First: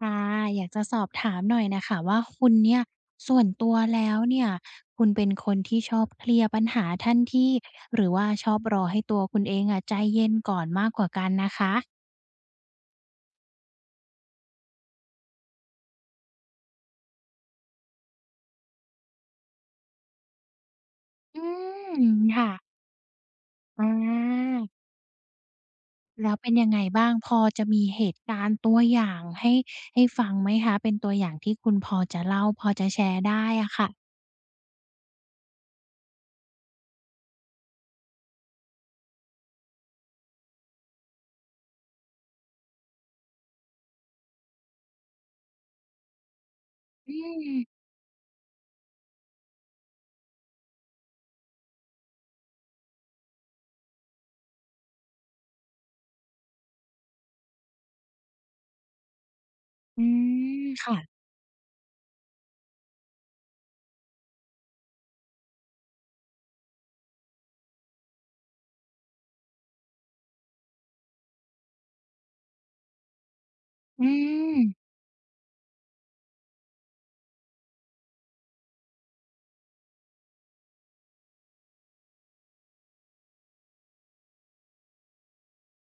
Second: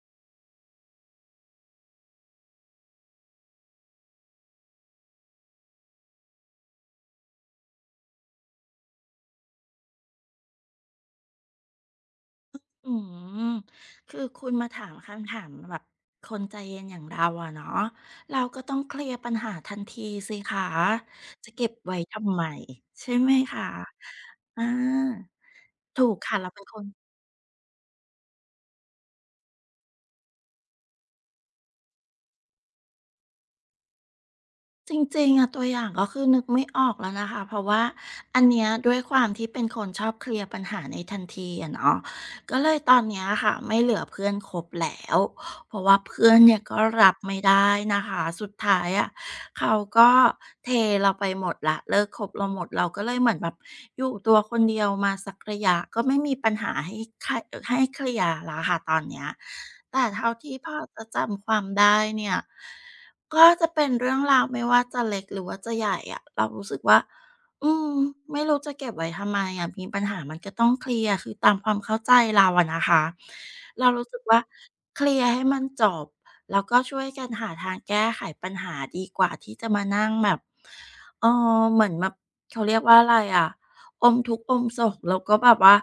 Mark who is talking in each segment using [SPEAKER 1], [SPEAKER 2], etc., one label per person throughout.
[SPEAKER 1] ค่ะอยากจะสอบถามหน่อยน่ะค่ะว่าคุณเนี่ยส่วนตัวแล้วเนี่ยคุณเป็นคนที่ชอบเคลียร์ปัญหาทันทีหรือว่าชอบรอให้ตัวคุณเองอะใจเย็นก่อนมากกว่ากันนะคะ
[SPEAKER 2] อืม คือคุณมาถามคำถามแบบคนใจเย็นอย่างเราอะเนาะเราก็ต้องเคลียร์ปัญหาทันทีสิคะ
[SPEAKER 1] อื
[SPEAKER 2] จะเก็บไว้
[SPEAKER 1] ม
[SPEAKER 2] ทำไม
[SPEAKER 1] ค่ะ
[SPEAKER 2] ใช่ไหมคะ
[SPEAKER 1] อา
[SPEAKER 2] อาถูก
[SPEAKER 1] แล้ว
[SPEAKER 2] ค่ะ
[SPEAKER 1] เป็
[SPEAKER 2] เรา
[SPEAKER 1] น
[SPEAKER 2] เป็น
[SPEAKER 1] ยัง
[SPEAKER 2] ค
[SPEAKER 1] ไง
[SPEAKER 2] น
[SPEAKER 1] บ้างพอจะมีเหตุการณ์ตัวอย่างให้ฟังไหมคะเป็นตัวอย่างที่คุณพอจะเล่าพอจะแชร์ได้อะค่ะ
[SPEAKER 2] จริงๆอะตัวอย่างก็คือนึกไม่ออกแล้วนะคะเพราะว่าอันเนี้ยด้วยความที่เป็นคนชอบเคลียร์ปัญหาในทันทีอะเนาะก็เลยตอนเนี้ยค่ะไม่เหลือเพื่อนคบแล้วเพราะว่าเพื่อนเนี่ยก็รั
[SPEAKER 1] อื
[SPEAKER 2] บไม่
[SPEAKER 1] ม
[SPEAKER 2] ได้นะคะสุดท้ายอะเขาก็เทเราไปหมดและเลิกคบเราหมดเราก็เลยเหมือนแบบอยู่ตัวคนเดียวมาสักระยะก็ไม่มีปัญหาให้ใครให้เคลียร์แล้วค่ะตอนเนี้ย
[SPEAKER 1] อื
[SPEAKER 2] แต่เท่าที่
[SPEAKER 1] ม
[SPEAKER 2] พอจะ
[SPEAKER 1] ค่ะ
[SPEAKER 2] จำความได้เนี่ย ก็จะเป็นเรื่องราวไม่ว่าจะเล็กหรือว่าจะใหญ่อะเรารู้สึกว่าอืมไม่รู้จะเก็บไว้ทำไมอะมีปัญหามันก็ต้องเคลียร์คือตามความเข้าใจเราอะนะคะเรา
[SPEAKER 1] อื
[SPEAKER 2] รู้สึกว่า
[SPEAKER 1] ม
[SPEAKER 2] เคลียร์ให้มันจบแล้วก็ช่วยกันหาทางแก้ไขปัญหาดีกว่าที่จะมานั่งแบบเออเหมือนแบบเขาเรียกว่าอะไรอะ อมทุกข์อมโศกแล้วก็แบบว่า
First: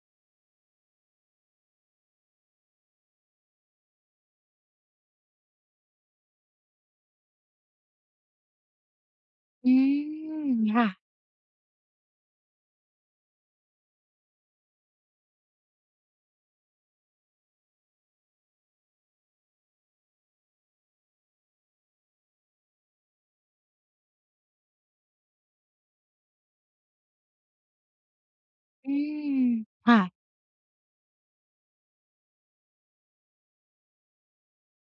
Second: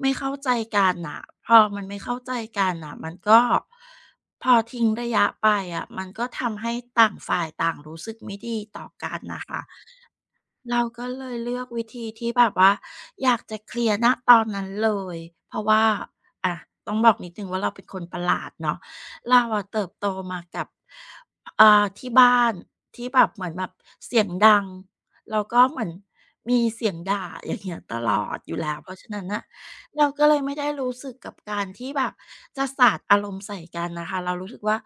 [SPEAKER 2] ไม่เข้าใจกันน่ะพอมันไม่เข้าใจกันน่ะมันก็พอทิ้งระยะไปอะมันก็ทำให้ต่างฝ่ายต่างรู้สึกไม่ดีต่อกันน่ะค่ะ
[SPEAKER 1] อืม
[SPEAKER 2] เรา
[SPEAKER 1] ค่ะ
[SPEAKER 2] ก็เลยเลือกวิธีที่แบบว่าอยากจะเคลียร์ณตอนนั้นเลยเพราะว่าอะต้องบอกนิดหนึ่งว่าเราเป็นคนประหลาดเนาะเราอะเติบโตมากับที่บ้านที่แบบเหมือนแบบเสียงดังแล้วก็เหมือนมีเสียงด่าอย่างเงี้ยตลอดอยู่แล้ว
[SPEAKER 1] อื
[SPEAKER 2] เพราะฉะนั้น
[SPEAKER 1] ม
[SPEAKER 2] น่ะเรา
[SPEAKER 1] ค่ะ
[SPEAKER 2] ก็เลยไม่ได้รู้สึกกับการที่แบบจะสาดอารมณ์ใส่กันน่ะค่ะเรารู้สึกว่า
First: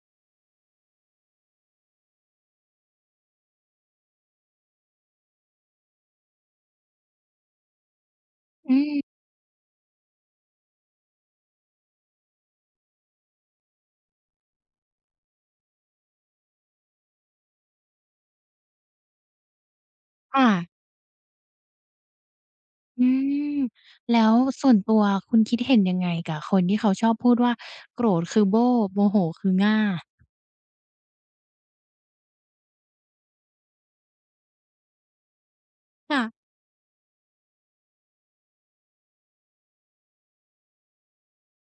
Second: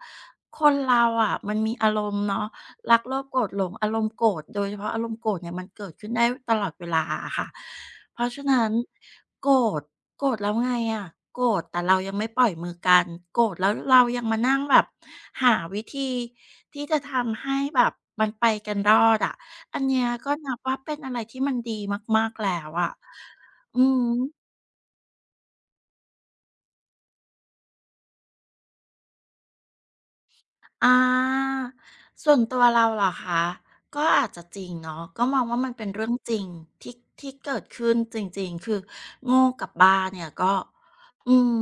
[SPEAKER 2] คนเราอะมันมีอารมณ์เนาะ รักโลภโกรธหลงอารมณ์โกรธโดยเฉพาะอารมณ์โกรธเนี่ยมันเกิดขึ้นได้ตลอดเวลาอะค่ะเพราะฉะนั้น
[SPEAKER 1] อืม
[SPEAKER 2] โกรธโกรธแล้วไงอะโกรธแต่เรายังไม่ปล่อยมือกันโกรธแล้วเรายังมานั่งแบบหาวิธีที่จะทำให้แบบมันไปกันรอดอะอันเนี้ยก็
[SPEAKER 1] ค่ะ
[SPEAKER 2] นับว่าเป็นอะไรที่มันดีมากๆแล้วอะ
[SPEAKER 1] อืม
[SPEAKER 2] อืม
[SPEAKER 1] แล้วส่วนตัวคุณคิดเห็นยังไงกับคนที่เขาชอบพูดว่าโกรธคือโบ้โมโหคือง่า
[SPEAKER 2] อ่าส่วนตัวเราเหรอคะก็อาจจะจริงเนาะก็มองว่ามันเป็นเรื่องจริง
[SPEAKER 1] ค่ะ
[SPEAKER 2] ที่ที่เกิดขึ้นจริงๆคือโง่กับบ้าเนี่ยก็อืม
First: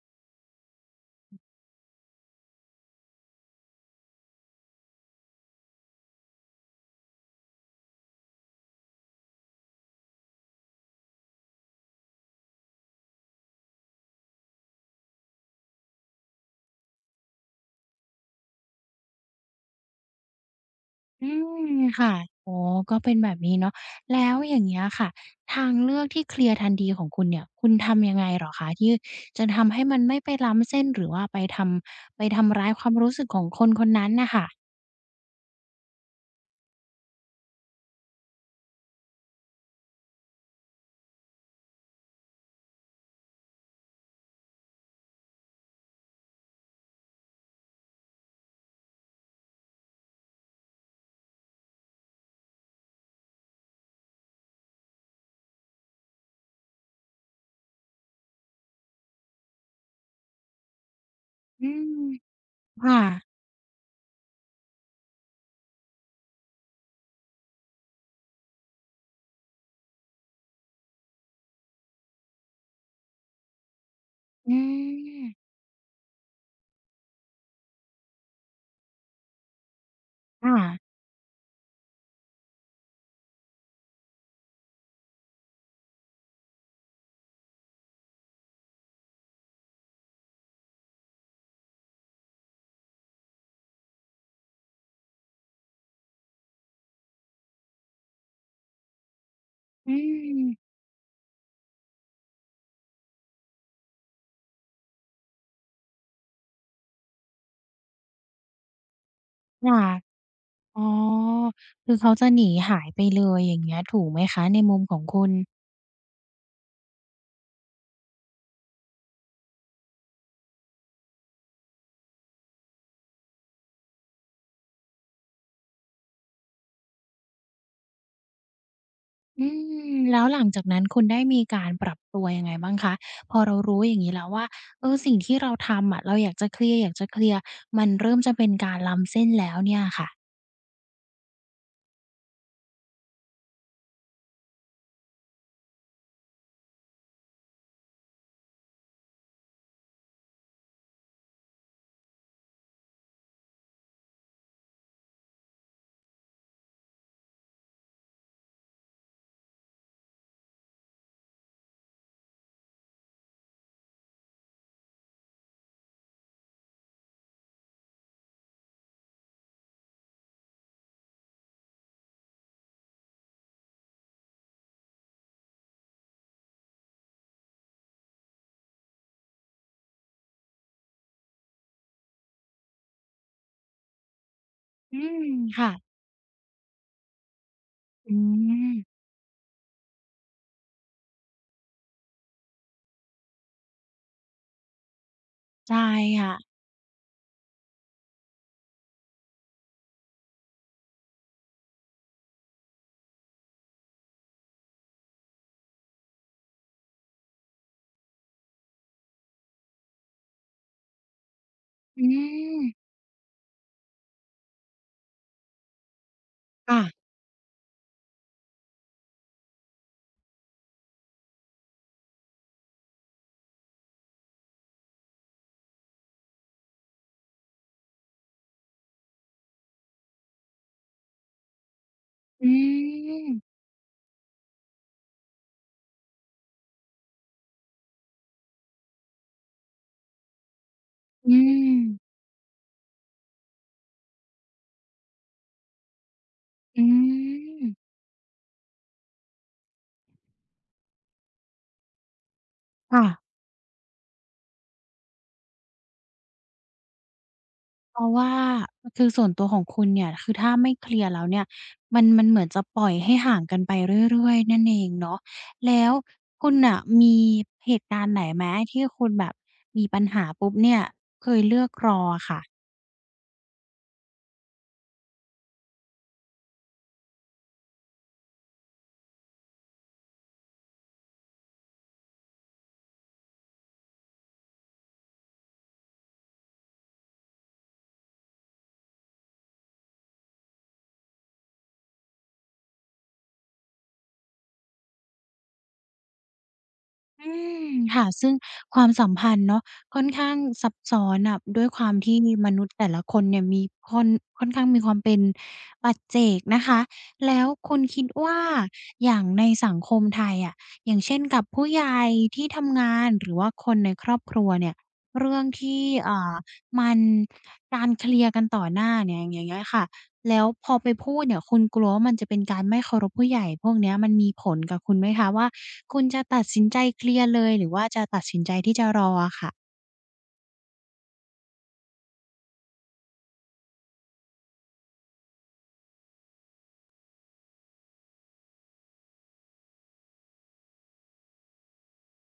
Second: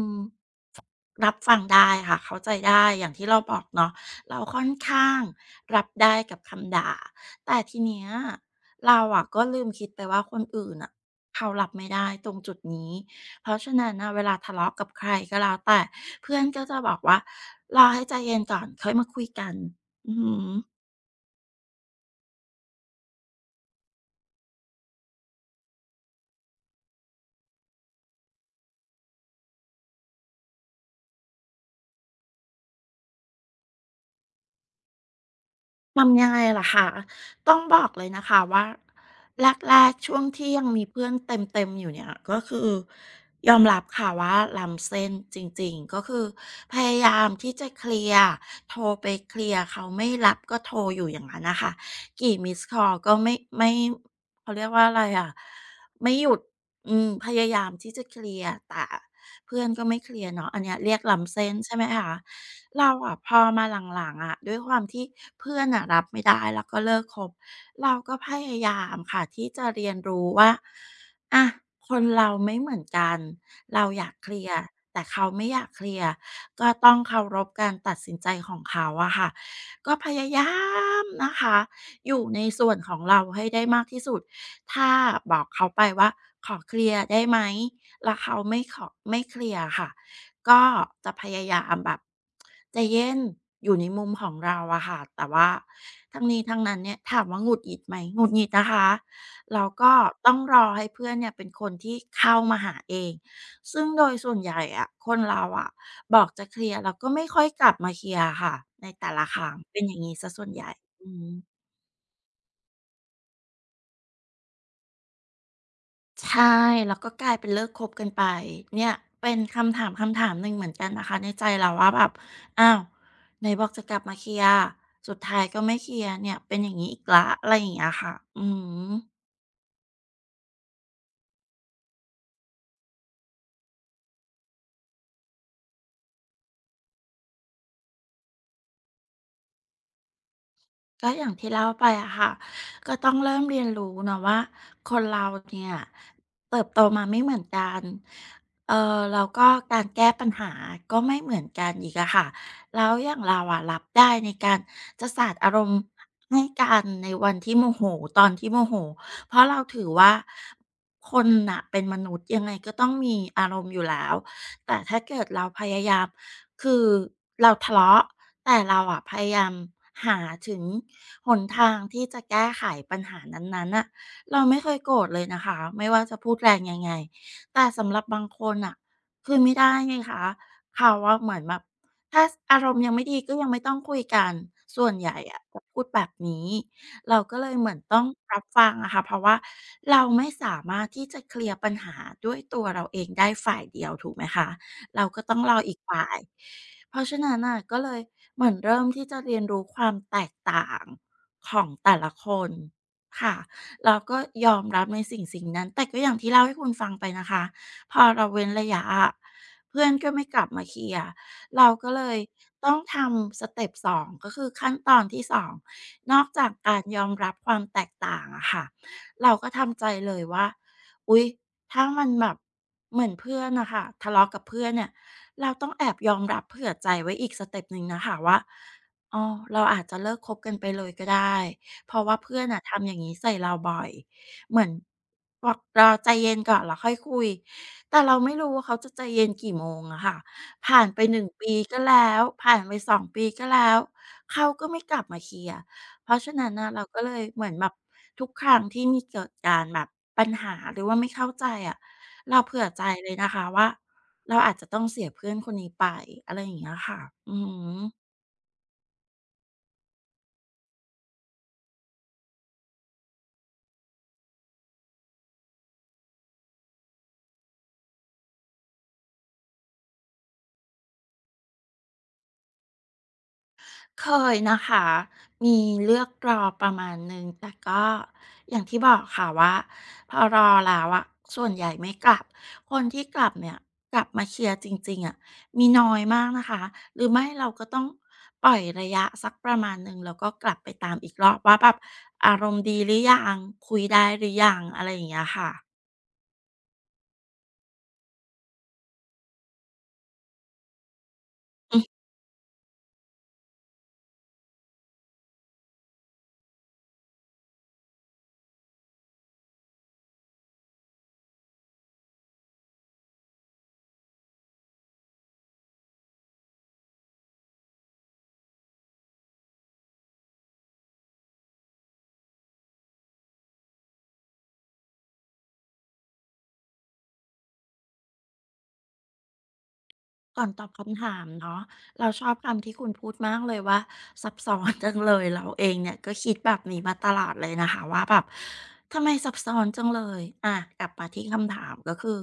[SPEAKER 2] รับฟังได้ค่ะเข้าใจได้อย่างที่เราบอกเนาะเราค่อนข้างรับได้กับคำด่าแต่ทีเนี้ยเราอะก็ลืมคิดไปว่าคนอื่นน่ะเขารับไม่ได้ตรงจุดนี้ เพราะฉะนั้นน่ะเวลาทะเลาะกับใครก็แล้วแต่เพื่อนก็จะบอกว่ารอให้ใจเย็นก่อนค่อยมาคุยกันอือหือ
[SPEAKER 1] อืมค่ะอ๋อก็เป็นแบบนี้เนาะแล้วอย่างเงี้ยค่ะ ทางเลือกที่เคลียร์ทันทีของคุณเนี่ย คุณทำยังไงเหรอคะที่จะทำให้มันไม่ไปล้ำเส้นหรือว่าไปทำร้ายความรู้สึกของคนคนนั้นน่ะค่ะ
[SPEAKER 2] ทำยังไงล่ะคะต้องบอกเลยนะคะว่าแรกๆช่วงที่ยังมีเพื่อนเต็มๆอยู่เนี่ยก็คือยอมรับค่ะว่าล้ำเส้นจริงๆก็คือพยายามที่จะเคลียร์โทรไปเคลียร์เขาไม่รับก็โทรอยู่อย่างนั้นน่ะค่ะกี่มิสคอลก็ไม่เขาเรียกว่าอะไรอะไม่หยุดอืมพยายามที่จะเคลียร์แต่ เพื่อนก็ไม่เคลียร์เนาะอันเนี้ยเรียกล้ำเส้น
[SPEAKER 1] อื
[SPEAKER 2] ใช่ไหม
[SPEAKER 1] ม
[SPEAKER 2] คะเรา
[SPEAKER 1] ค่ะ
[SPEAKER 2] อะพอมาหลังๆอะด้วยความที่เพื่อนน่ะรับไม่ได้แล้วก็เลิกคบเราก็พยายามค่ะที่จะเรียนรู้ว่าอะคนเราไม่เหมือนกันเราอยากเคลีย
[SPEAKER 1] อื
[SPEAKER 2] ร์แต่
[SPEAKER 1] ม
[SPEAKER 2] เขาไม่อยากเคลียร์ก็ต้องเคารพการตัดสินใจของเขาอะค่ะก็พยา
[SPEAKER 1] ค
[SPEAKER 2] ยา
[SPEAKER 1] ่ะ
[SPEAKER 2] มนะคะอยู่ในส่วนของเราให้ได้มากที่สุดถ้าบอกเขาไปว่าขอเคลียร์ได้ไหม แล้วเขาไม่ขอไม่เคลียร์ค่ะก็จะพยายามแบบใจเย็นอยู่ในมุมของเราอะค่ะแต่ว่าทั้งนี้ทั้งนั้นเนี่ยถามว่าหงุดหงิดไหมหงุดหงิดนะคะแล้ว
[SPEAKER 1] อื
[SPEAKER 2] ก็ต้อง
[SPEAKER 1] ม
[SPEAKER 2] รอให้เพื่อนเนี่ยเป็นคนที่เข้ามาหาเองซึ่งโดยส่วนใหญ่อะคนเราอะบอกจะเคลียร์แล้วก็ไม่ค่อยกลับมาเคลียร์ค่ะในแต่ละครั้งเป็
[SPEAKER 1] ค่ะ
[SPEAKER 2] นอย่างนี้ซสส่วนใหญ่
[SPEAKER 1] อ๋อ
[SPEAKER 2] อืม
[SPEAKER 1] คือเขาจะหนีหายไปเลยอย่างเงี้ยถูกไหมคะในมุมของคุณ
[SPEAKER 2] ใช่แล้วก็กลายเป็นเลิกคบกันไปเนี่ยเป็นคำถามหนึ่งเหมือนกันนะคะในใจเราว่าแบบอ้าวไหนบอกจะกลับมาเคลียร์สุดท้ายก็ไม่เคลียร์เนี่ยเป็นอย่างนี้อีกละอะไรอย่างเงี้ยค่ะอืม
[SPEAKER 1] อืมแล้วหลังจากนั้นคุณได้มีการปรับตัวยังไงบ้างคะพอเรารู้อย่างงี้แล้วว่าเออสิ่งที่เราทำอะเราอยากจะเคลียร์อยากจะเคลียร์มันเริ่มจะเป็นการล้ำเส้นแล้วเนี่ยค่ะ
[SPEAKER 2] ก็อย่างที่เล่าไปอะค่ะก็ต้องเริ่มเรียนรู้เนาะว่าคนเราเนี่ยเติบโตมาไม่เหมือนกันเออแล้วก็การแก้ปัญหาก็ไม่เหมือนกันอีกอะค่ะแล้วอย่างเราอะรับได้ในการจะสาดอารมณ์ให้กันในวันที่โมโหตอนที่โมโหเพราะเราถือว่าคนน่ะเป็นมนุษย์ยังไงก็ต้องมีอารมณ์อยู่แล้ว แต่ถ้าเกิดเราพยายามคือเราทะเลาะแต่เราอะพยายามหาถึงหนทางที่จะแก้ไขปัญหานั้นๆน่ะเราไม่เคยโกรธเลยนะคะไม่ว่าจะพูดแรงยังไงแต่สำหรับบางคนน่ะคือไม่ได้ไงคะเขาอะเหมือนแบบถ้าอารมณ์ยังไม่ดีก็ยังไม่ต้องคุยกันส่วน
[SPEAKER 1] อื
[SPEAKER 2] ใหญ่
[SPEAKER 1] ม
[SPEAKER 2] อะจะ
[SPEAKER 1] ค่ะ
[SPEAKER 2] พูดแบบนี้ เราก็เลยเหมือนต้อง
[SPEAKER 1] อื
[SPEAKER 2] รับฟังอะ
[SPEAKER 1] ม
[SPEAKER 2] ค่ะเพราะว่าเราไม่สามารถที่จะเคลียร์ปัญหาด้วยตัวเราเองได้ฝ่ายเดียวถูกไหมคะเราก็ต้องรออี
[SPEAKER 1] ใช่
[SPEAKER 2] กฝ่าย
[SPEAKER 1] ค่ะ
[SPEAKER 2] เพราะฉะนั้นน่ะก็เลยเหมือนเริ่มที่จะเรียนรู้ความแตกต่างของแต่ละคนค่ะเราก็ยอมรับในสิ่งสิ่งนั้นแต่ก็อย่างที่เล่าให้คุณฟังไปนะคะพอเราเว้นระยะอะเพื่อนก็ไม่กลับมาเคลียร์ เราก็
[SPEAKER 1] อื
[SPEAKER 2] เลยต้อง
[SPEAKER 1] ม
[SPEAKER 2] ทำสเต็ป2ก็คือขั้นตอนที่2นอกจากการย
[SPEAKER 1] ค่ะ
[SPEAKER 2] อมรับความแตกต่างอะค่ะเราก็ทำใจเลยว่าอุ๊ยถ้ามันแบบเหมือนเพื่อนนะค่ะทะเลาะกับเพื่อนเนี่ยเราต้องแอบยอมรับเผื่อใจไว้อีกสเต็ปหนึ่งนะคะว่าอ๋อเราอาจจะเลิกคบกันไปเลยก็ได้เพราะว่าเพื่อน
[SPEAKER 1] อื
[SPEAKER 2] อะทำอย่างนี้ใส่เรา
[SPEAKER 1] ม
[SPEAKER 2] บ่อยเหมือนบอกเราใจเย็นก่อนแล้วค่อยคุยแต่เราไม่รู้ว่าเขาจะใจเย็นกี่โมงอะค่ะ ผ่านไป1
[SPEAKER 1] อื
[SPEAKER 2] ปี
[SPEAKER 1] ม
[SPEAKER 2] ก็แล้วผ่านไป2ปีก็แล้วเขาก็ไม่กลับมาเคลียร์เพราะฉะนั้นน่ะ
[SPEAKER 1] อื
[SPEAKER 2] เราก็เลยเหมือน
[SPEAKER 1] ม
[SPEAKER 2] แบบทุกครั้งที่มีเกิดการแบบปัญหาหรือว่าไม่เข้าใจอะเราเผื่อใจ
[SPEAKER 1] ค่ะ
[SPEAKER 2] เลยนะคะว่าเราอาจจะต้องเสียเพื่อนคนนี้ไปอะไรอย่างเงี้ยค่ะอือฮ
[SPEAKER 1] เพ
[SPEAKER 2] ึ
[SPEAKER 1] ราะว่าคือส่วนตัวของคุณเนี่ยคือถ้าไม่เคลียร์แล้วเนี่ยมันเหมือนจะปล่อยให้ห่างกันไปเรื่อยๆนั่นเองเนาะแล้วคุณน่ะมีเหตุการณ์ไหนไหมที่คุณแบบมีปัญหาปุ๊บเนี่ยเคยเลือกรออะค่ะ
[SPEAKER 2] เคยนะคะมีเลือกรอประมาณหนึ่งแต่ก็อย่างที่บอกค่ะว่าพอรอแล้วอะส่วนใหญ่ไม่กลับคนที่กลับเนี่ยกลับมาเคลียร์จริงๆอะมีน้อยมากนะคะหรือไม่เราก็ต้องปล่อยระยะสักประมาณหนึ่งแล้วก็กลับไปตามอีกรอบว่าแบบอารมณ์ดีหรือยังคุยได้หรือยังอะไรอย่างเงี้ยค่ะ
[SPEAKER 1] อืมค่ะซึ่งความสัมพันธ์เนาะค่อนข้างซับซ้อนอ่ะด้วยความที่มนุษย์แต่ละคนเนี่ยมีค่อนค่อนข้างมีความเป็นปัจเจกนะคะแล้วคุณคิดว่าอย่างในสังคมไทยอะอย่างเช่นกับผู้ใหญ่ที่ทำงานหรือว่าคนในครอบครัวเนี่ยเรื่องที่อ่ามันการเคลียร์กันต่อหน้าเนี่ยอย่างเงี้ยค่ะ แล้วพอไปพูดเนี่ยคุณกลัวว่ามันจะเป็นการไม่เคารพผู้ใหญ่พวกเนี้ยมันมีผลกับคุณไหมคะว่าคุณจะตัดสินใจเคลียร์เลยหรือว่าจะตัดสินใจที่จะรออะค่ะ
[SPEAKER 2] ก่อนตอบคำถามเนาะเราชอบคำที่คุณพูดมากเลยว่าซับซ้อนจังเลยเราเองเนี่ยก็คิดแบบนี้มาตลอดเลยนะคะว่าแบบทำไมซับซ้อนจังเลยอะกลับมาที่คำถามก็คือ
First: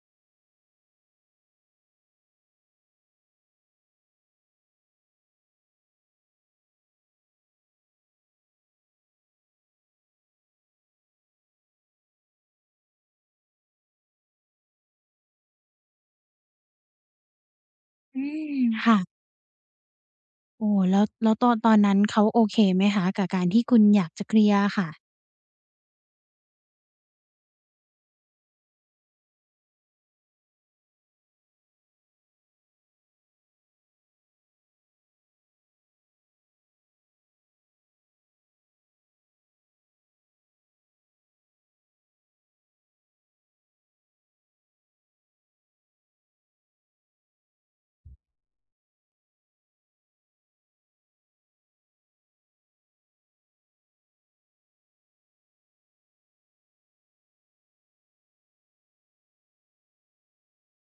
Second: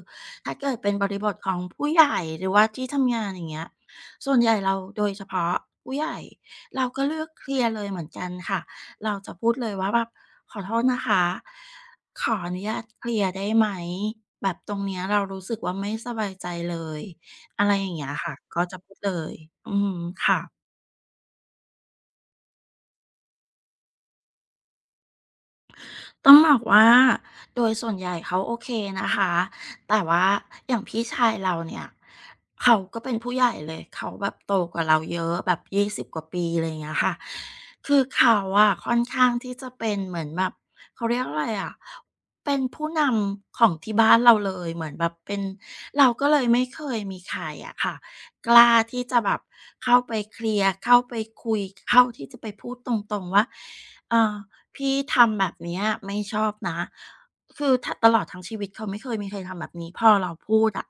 [SPEAKER 2] ถ้าเกิดเป็นบริบทของผู้ใหญ่หรือว่าที่ทำงานอย่างเงี้ยส่วนใหญ่เราโดยเฉพาะผู้ใหญ่เราก็เลือกเคลียร์เลยเหมือนกันค่ะเราจะพูดเลยว่าแบบขอโทษนะคะขออนุญาตเคลียร์ได้ไหมแบบตรงเนี้ยเรารู้สึกว่าไม่สบายใจเลย อะไรอย่างเงี้ย
[SPEAKER 1] อื
[SPEAKER 2] ค่ะ
[SPEAKER 1] ม
[SPEAKER 2] ก็จะพู
[SPEAKER 1] ค่ะ
[SPEAKER 2] ดเลยอืมค่ะ
[SPEAKER 1] โอ้แล้วตอนนั้นเขาโอเคไหมคะกับการที่คุณอยากจะเคลียร์อะค่ะ
[SPEAKER 2] ต้องบอกว่าโดยส่วนใหญ่เขาโอเคนะคะแต่ว่าอย่างพี่ชายเราเนี่ยเขาก็เป็นผู้ใหญ่เลยเขาแบบโตกว่าเราเยอะแบบยี่สิบกว่าปีอะไรอย่างเงี้ยค่ะคือเขาอะค่อนข้างที่จะเป็นเหมือนแบบเขาเรียกอะไรอะเป็นผู้นำของที่บ้านเราเลยเหมือนแบบเป็นเราก็เลยไม่เคยมีใครอะค่ะกล้าที่จะแบบเข้าไปเคลียร์เข้าไปคุยเข้าที่จะไปพูดตรงๆว่าเอ่อ พี่ทำแบบเนี้ยไม่ชอบนะ คือถ้าตลอดทั้งชีวิตเขาไม่เคยมีใครทำแบบนี้พอเราพูดอะ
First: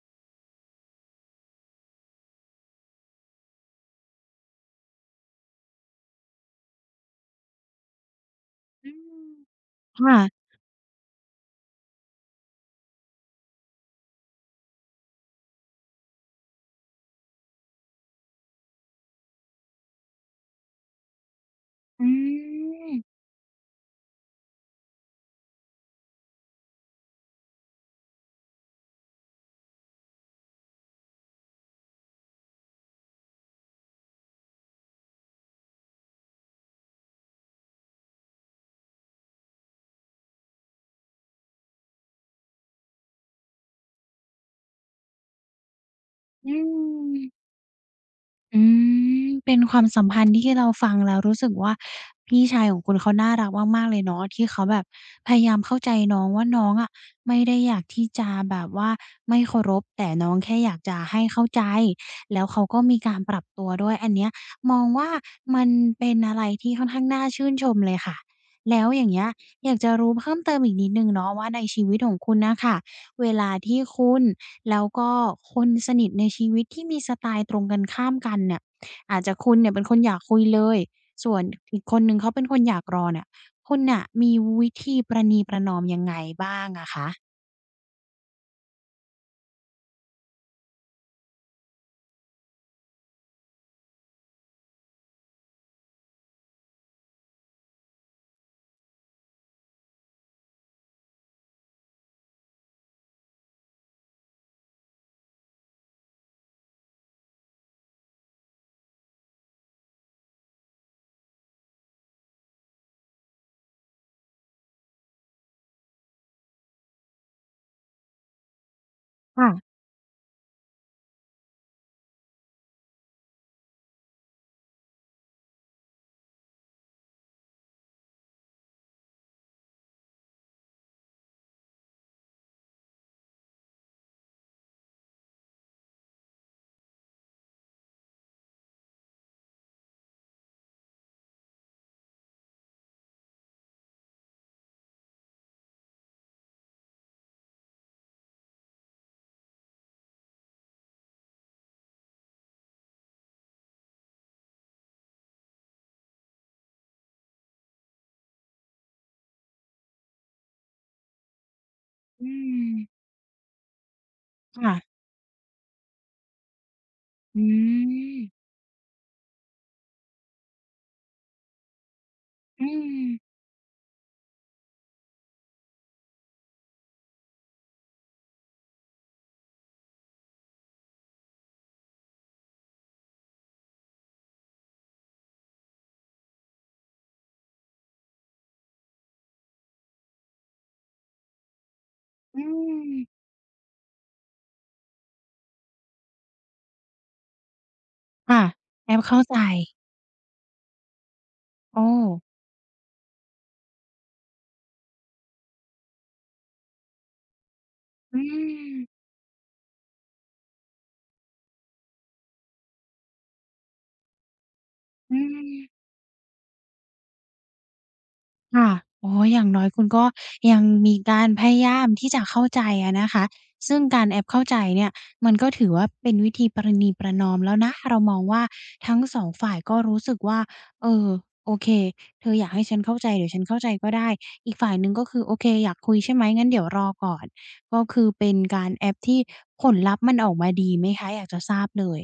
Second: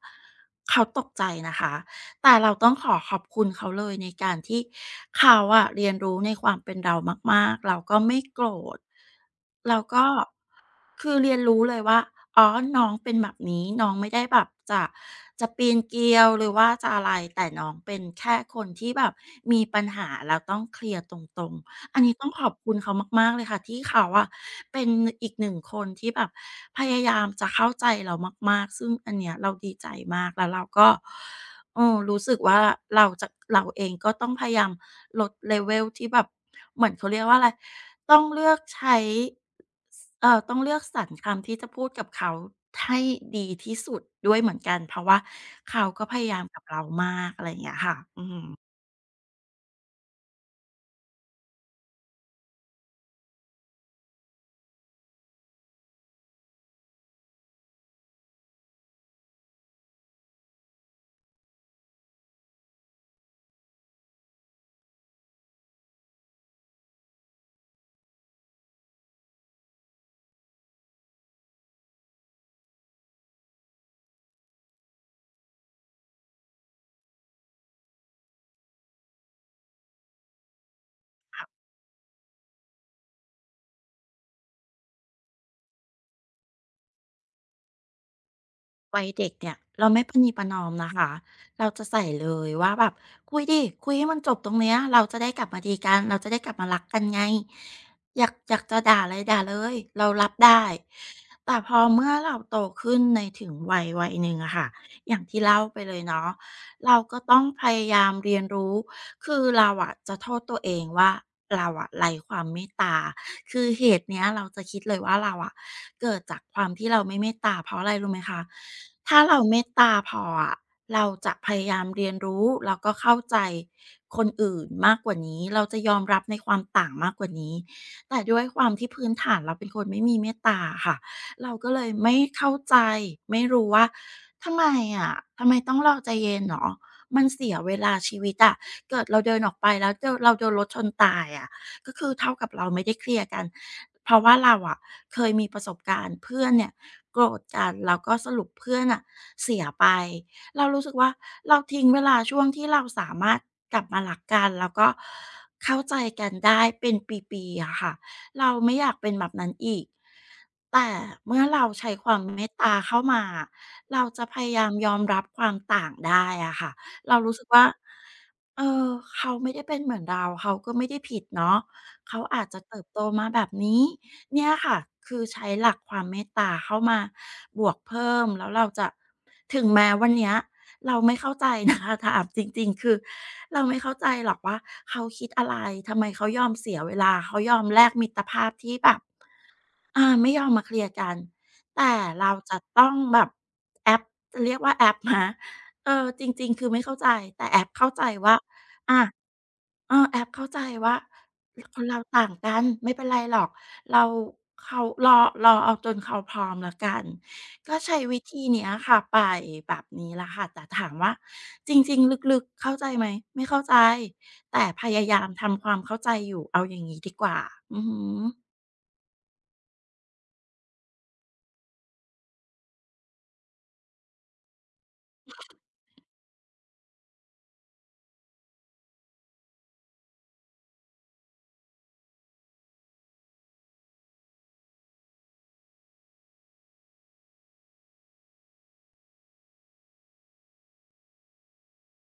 [SPEAKER 2] เขาตกใจนะคะ แต่เราต้องขอขอบคุณเขาเลยในการที่เขาอะเรียนรู้ในความเป็นเรามากๆ เราก็ไม่โกรธ
[SPEAKER 1] อืม
[SPEAKER 2] เราก็
[SPEAKER 1] ค่ะ
[SPEAKER 2] คือเรียนรู้เลยว่าอ๋อน้องเป็นแบบนี้น้องไม่ได้แบบจะปีนเกลียวหรือว่าจะอะไรแต่น้องเป็นแค่คนที่แบบมีปัญหาแล้วต้องเคลียร์ตรงๆ อัน
[SPEAKER 1] อื
[SPEAKER 2] นี้ต้องขอบคุณ
[SPEAKER 1] ม
[SPEAKER 2] เขามากๆเลยค่ะที่เขาอะเป็นอีกหนึ่งคนที่แบบพยายามจะเข้าใจเรามากๆซึ่งอันเนี้ยเราดีใจมากแล้วเราก็ โอ้รู้สึกว่าเราจะเราเองก็ต้องพยายามลดเลเวลที่แบบเหมือนเขาเรียกว่าอะไรต้องเลือกใช้ต้องเลือกสรรคำที่จะพูดกับเขาให้ดีที่สุดด้วยเหมือนกันเพราะว่าเขาก็พยายาม
[SPEAKER 1] อื
[SPEAKER 2] กับเรา
[SPEAKER 1] ม
[SPEAKER 2] มากอะไรอย่างเงี้ยค่ะอื
[SPEAKER 1] อื
[SPEAKER 2] ม
[SPEAKER 1] มเป็นความสัมพันธ์ที่เราฟังแล้วรู้สึกว่าพี่ชายของคุณเขาน่ารักมากๆเลยเนาะที่เขาแบบพยายามเข้าใจน้องว่าน้องอะไม่ได้อยากที่จะแบบว่าไม่เคารพแต่น้องแค่อยากจะให้เข้าใจแล้วเขาก็มีการปรับตัวด้วยอันเนี้ยมองว่ามันเป็นอะไรที่ค่อนข้างน่าชื่นชมเลยค่ะแล้วอย่างเงี้ยอยากจะรู้เพิ่มเติมอีกนิดหนึ่งเนาะว่าในชีวิตของคุณน่ะค่ะเวลาที่คุณ แล้วก็คนสนิทในชีวิตที่มีสไตล์ตรงกันข้ามกันเนี่ยอาจจะคุณเนี่ยเป็นคนอยากคุยเลยส่วนอีกคนหนึ่งเขาเป็นคนอยากรอเนี่ยคุณน่ะมีวิธีประนีประนอมยังไงบ้างอะคะ
[SPEAKER 2] วัยเด็กเนี่ยเราไม่ประนีประนอมนะคะเราจะใส่เลยว่าแบบคุยดิคุยให้มันจบตรงเนี้ยเราจะได้กลับมาดีกันเราจะได้กลับมารักกันไงอยากจะด่าอะไรด่าเลยเรารับได้แต่พอเมื่อเราโตขึ้นในถึงวัยหนึ่งอะค่ะอย่างที่เล่าไปเลยเนาะเราก็ต้องพยายามเรียนรู้คือเราอะจะโทษตัวเองว่าเราอะไร้ความเมตตา คือเหตุเนี้ยเราจะคิดเลยว่าเราอะเกิดจากความที่เราไม่เมตตาเพราะอะไรรู้ไหมคะถ้าเราเมต
[SPEAKER 1] ค่ะ
[SPEAKER 2] ตาพออะเราจะพยายามเรียนรู้แล้วก็เข้าใจคนอื่นมากกว่านี้เราจะยอมรับในความต่างมากกว่านี้แต่ด้วยความที่พื้นฐานเราเป็นคนไม่มีเมตตาอะค่ะเราก็เลยไม่เข้าใจไม่รู้ว่าทำไมอะทำไมต้องรอใจเย็นเหรอมันเสียเวลาชีวิตอะเกิดเราเดินออกไปแล้วเจอเราโดนรถชนตายอะ ก็คือเท่ากับเราไม่ได้เคลียร์กันเพราะว่าเราอะเคยมีประสบการณ์เพื่อนเนี่ยโกรธกันแล้วก็สรุปเพื่อนอ่ะเสียไปเรารู้สึกว่าเราทิ้งเวลาช่วงที่เราสามารถกลับมาหลักกันแล้วก็เข้าใจกันได้เป็นปีๆอะค่ะเราไม่อยากเป็นแบบนั้นอีกแต่เมื่อเราใช้ความ
[SPEAKER 1] อื
[SPEAKER 2] เมตตาเข้า
[SPEAKER 1] ม
[SPEAKER 2] มาเราจะพยายาม
[SPEAKER 1] ค่ะ
[SPEAKER 2] ยอมรับความต่างได้อะค่ะเรารู้
[SPEAKER 1] อื
[SPEAKER 2] สึกว่า
[SPEAKER 1] ม
[SPEAKER 2] เออเขาไม่ได้เป็นเหมือนเราเขาก็ไม่ได้ผิดเนาะ เขาอาจจะ
[SPEAKER 1] อื
[SPEAKER 2] เติบโตมา
[SPEAKER 1] ม
[SPEAKER 2] แบบนี้เนี่ยค่ะคือใช้หลักความเมตตาเข้ามาบวกเพิ่มแล้วเราจะถึงแม้วันเนี้ยเราไม่เข้าใจนะคะ ถามจริงๆคือเราไม่เข้าใจหรอกว่าเขาคิดอะไรทำไมเขายอมเสียเวลาเขายอมแลกมิตรภาพที่แบบ ไม่ยอมมาเคลียร์กันแต่เรา
[SPEAKER 1] อื
[SPEAKER 2] จะต้
[SPEAKER 1] ม
[SPEAKER 2] องแบบแอปจะเรียกว่าแอปไหมเออจริงๆคือไม่เข้าใจแต่แอปเข้าใจว่า
[SPEAKER 1] ค่ะแอบ
[SPEAKER 2] อา
[SPEAKER 1] เข้าใจ
[SPEAKER 2] เออแอปเข้าใจว่าค
[SPEAKER 1] โอ้
[SPEAKER 2] นเราต่างกันไม่เป็นไรหรอกเราเขารอรอเอาจนเขาพร้อมแล้วกันก็ใช้
[SPEAKER 1] อื
[SPEAKER 2] วิธีเนี้ยค่ะ
[SPEAKER 1] ม
[SPEAKER 2] ไปแบบนี้แหละค่ะแต่ถามว่าจริงๆลึกๆเข้าใจไหมไม่เข้าใจแต่พยา
[SPEAKER 1] อื
[SPEAKER 2] ยามทำความ
[SPEAKER 1] ม
[SPEAKER 2] เข้าใจอยู่เอาอย่างงี้ดีกว่าอือฮึ
[SPEAKER 1] ค่ะโอ้ออย่างน้อยคุณก็ยังมีการพยายามที่จะเข้าใจอะนะคะซึ่งการแอบเข้าใจเนี่ยมันก็ถือว่าเป็นวิธีประนีประนอมแล้วนะเรามองว่าทั้ง2ฝ่ายก็รู้สึกว่าเออโอเคเธออยากให้ฉันเข้าใจเดี๋ยวฉันเข้าใจก็ได้อีกฝ่ายหนึ่งก็คือโอเคอยากคุยใช่ไหม งั้นเดี๋ยวรอก่อนก็คือเป็นการแอบที่ผลลัพธ์มันออกมาดีไหมคะอยากจะทราบเลย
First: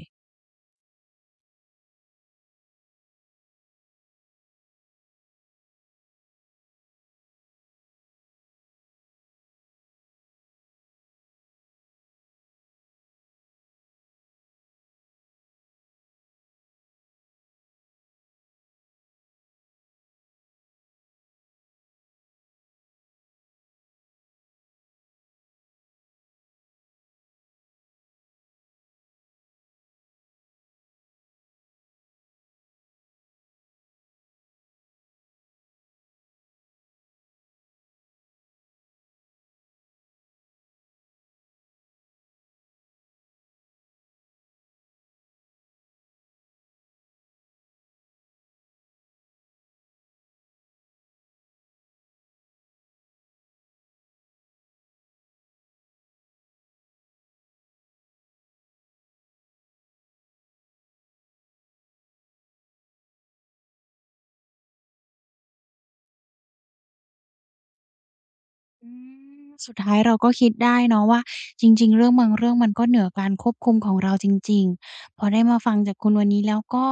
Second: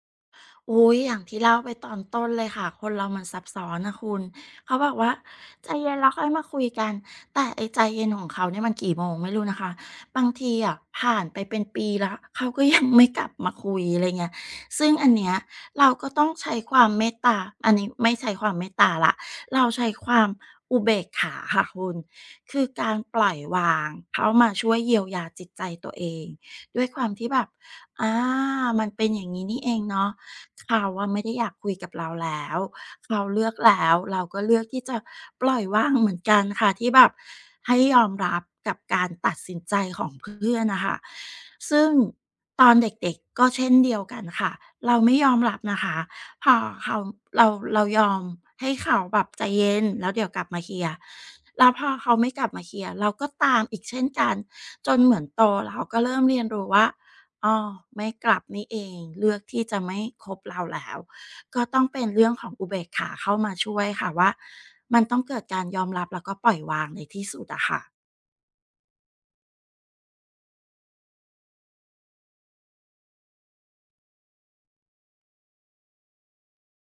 [SPEAKER 2] อุยอย่างที่เล่าไปตอนต้นเลยค่ะคนเรามันซับซ้อนนะคุณเขาบอกว่าใจเย็นแล้วค่อยมาคุยกันแต่ไอ้ใจเย็นของเขาเนี่ยมันกี่โมงไม่รู้นะคะบางทีอะผ่านไปเป็นปีแล้วเขาก็ยังไม่กลับมาคุยอะไรเงี้ยซึ่งอันเนี้ยเราก็ต้องใช้ความเมตตาอันนี้ไม่ใช้ความเมตตาละเราใช้ความอุเบกขาค่ะคุณคือการปล่อยวางเขามาช่วยเยียวยาจิตใจตัวเองด้วยความที่แบบอามันเป็นอย่างนี้นี่เองเนาะ เขาอะไม่ได้อยากคุยกับเราแล้วเขาเลือกแล้วเราก็เลือกที่จะปล่อยวางเหมือนกันค่ะที่แบบให้ยอมรับกับการตัดสินใจของเพื่อนนะค่ะซึ่งตอนเด็กๆก็เช่นเดียวกันค่ะเราไม่ยอมรับนะคะพอเขาเรายอมให้เขาแบบใจเย็นแล้วเดี๋ยวกลับมาเคลียร์แล้วพอเขาไม่กลับมาเคลียร์เราก็ตามอีกเช่นกันจนเหมือนโตเราก็เริ่มเรียนรู้ว่า อ๋อไม่กลับนี่เองเลือกที่จะไม่คบเราแล้วก็ต้องเป็นเรื่องของอุเบกขาเข้ามาช่วยค่ะว่ามันต้องเกิดการยอมรับแล้วก็ปล่อยวางในที่สุดอะค่ะ
[SPEAKER 1] อืมสุดท้ายเราก็คิดได้เนาะว่าจริงๆเรื่องบางเรื่องมันก็เหนือการควบคุมของเราจริงๆพอได้มาฟังจากคุณวันนี้แล้วก็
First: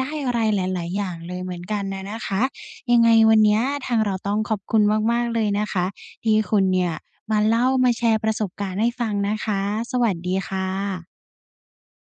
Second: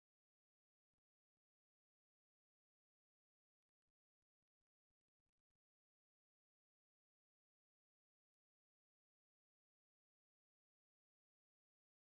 [SPEAKER 1] ได้อะไรหลายๆอย่างเลยเหมือนกันน่ะนะคะยังไงวันเนี้ยทางเราต้องขอบคุณมากๆเลยนะคะที่คุณเนี่ยมาเล่ามาแชร์ประสบการณ์ให้ฟังนะคะสวัสดีค่ะ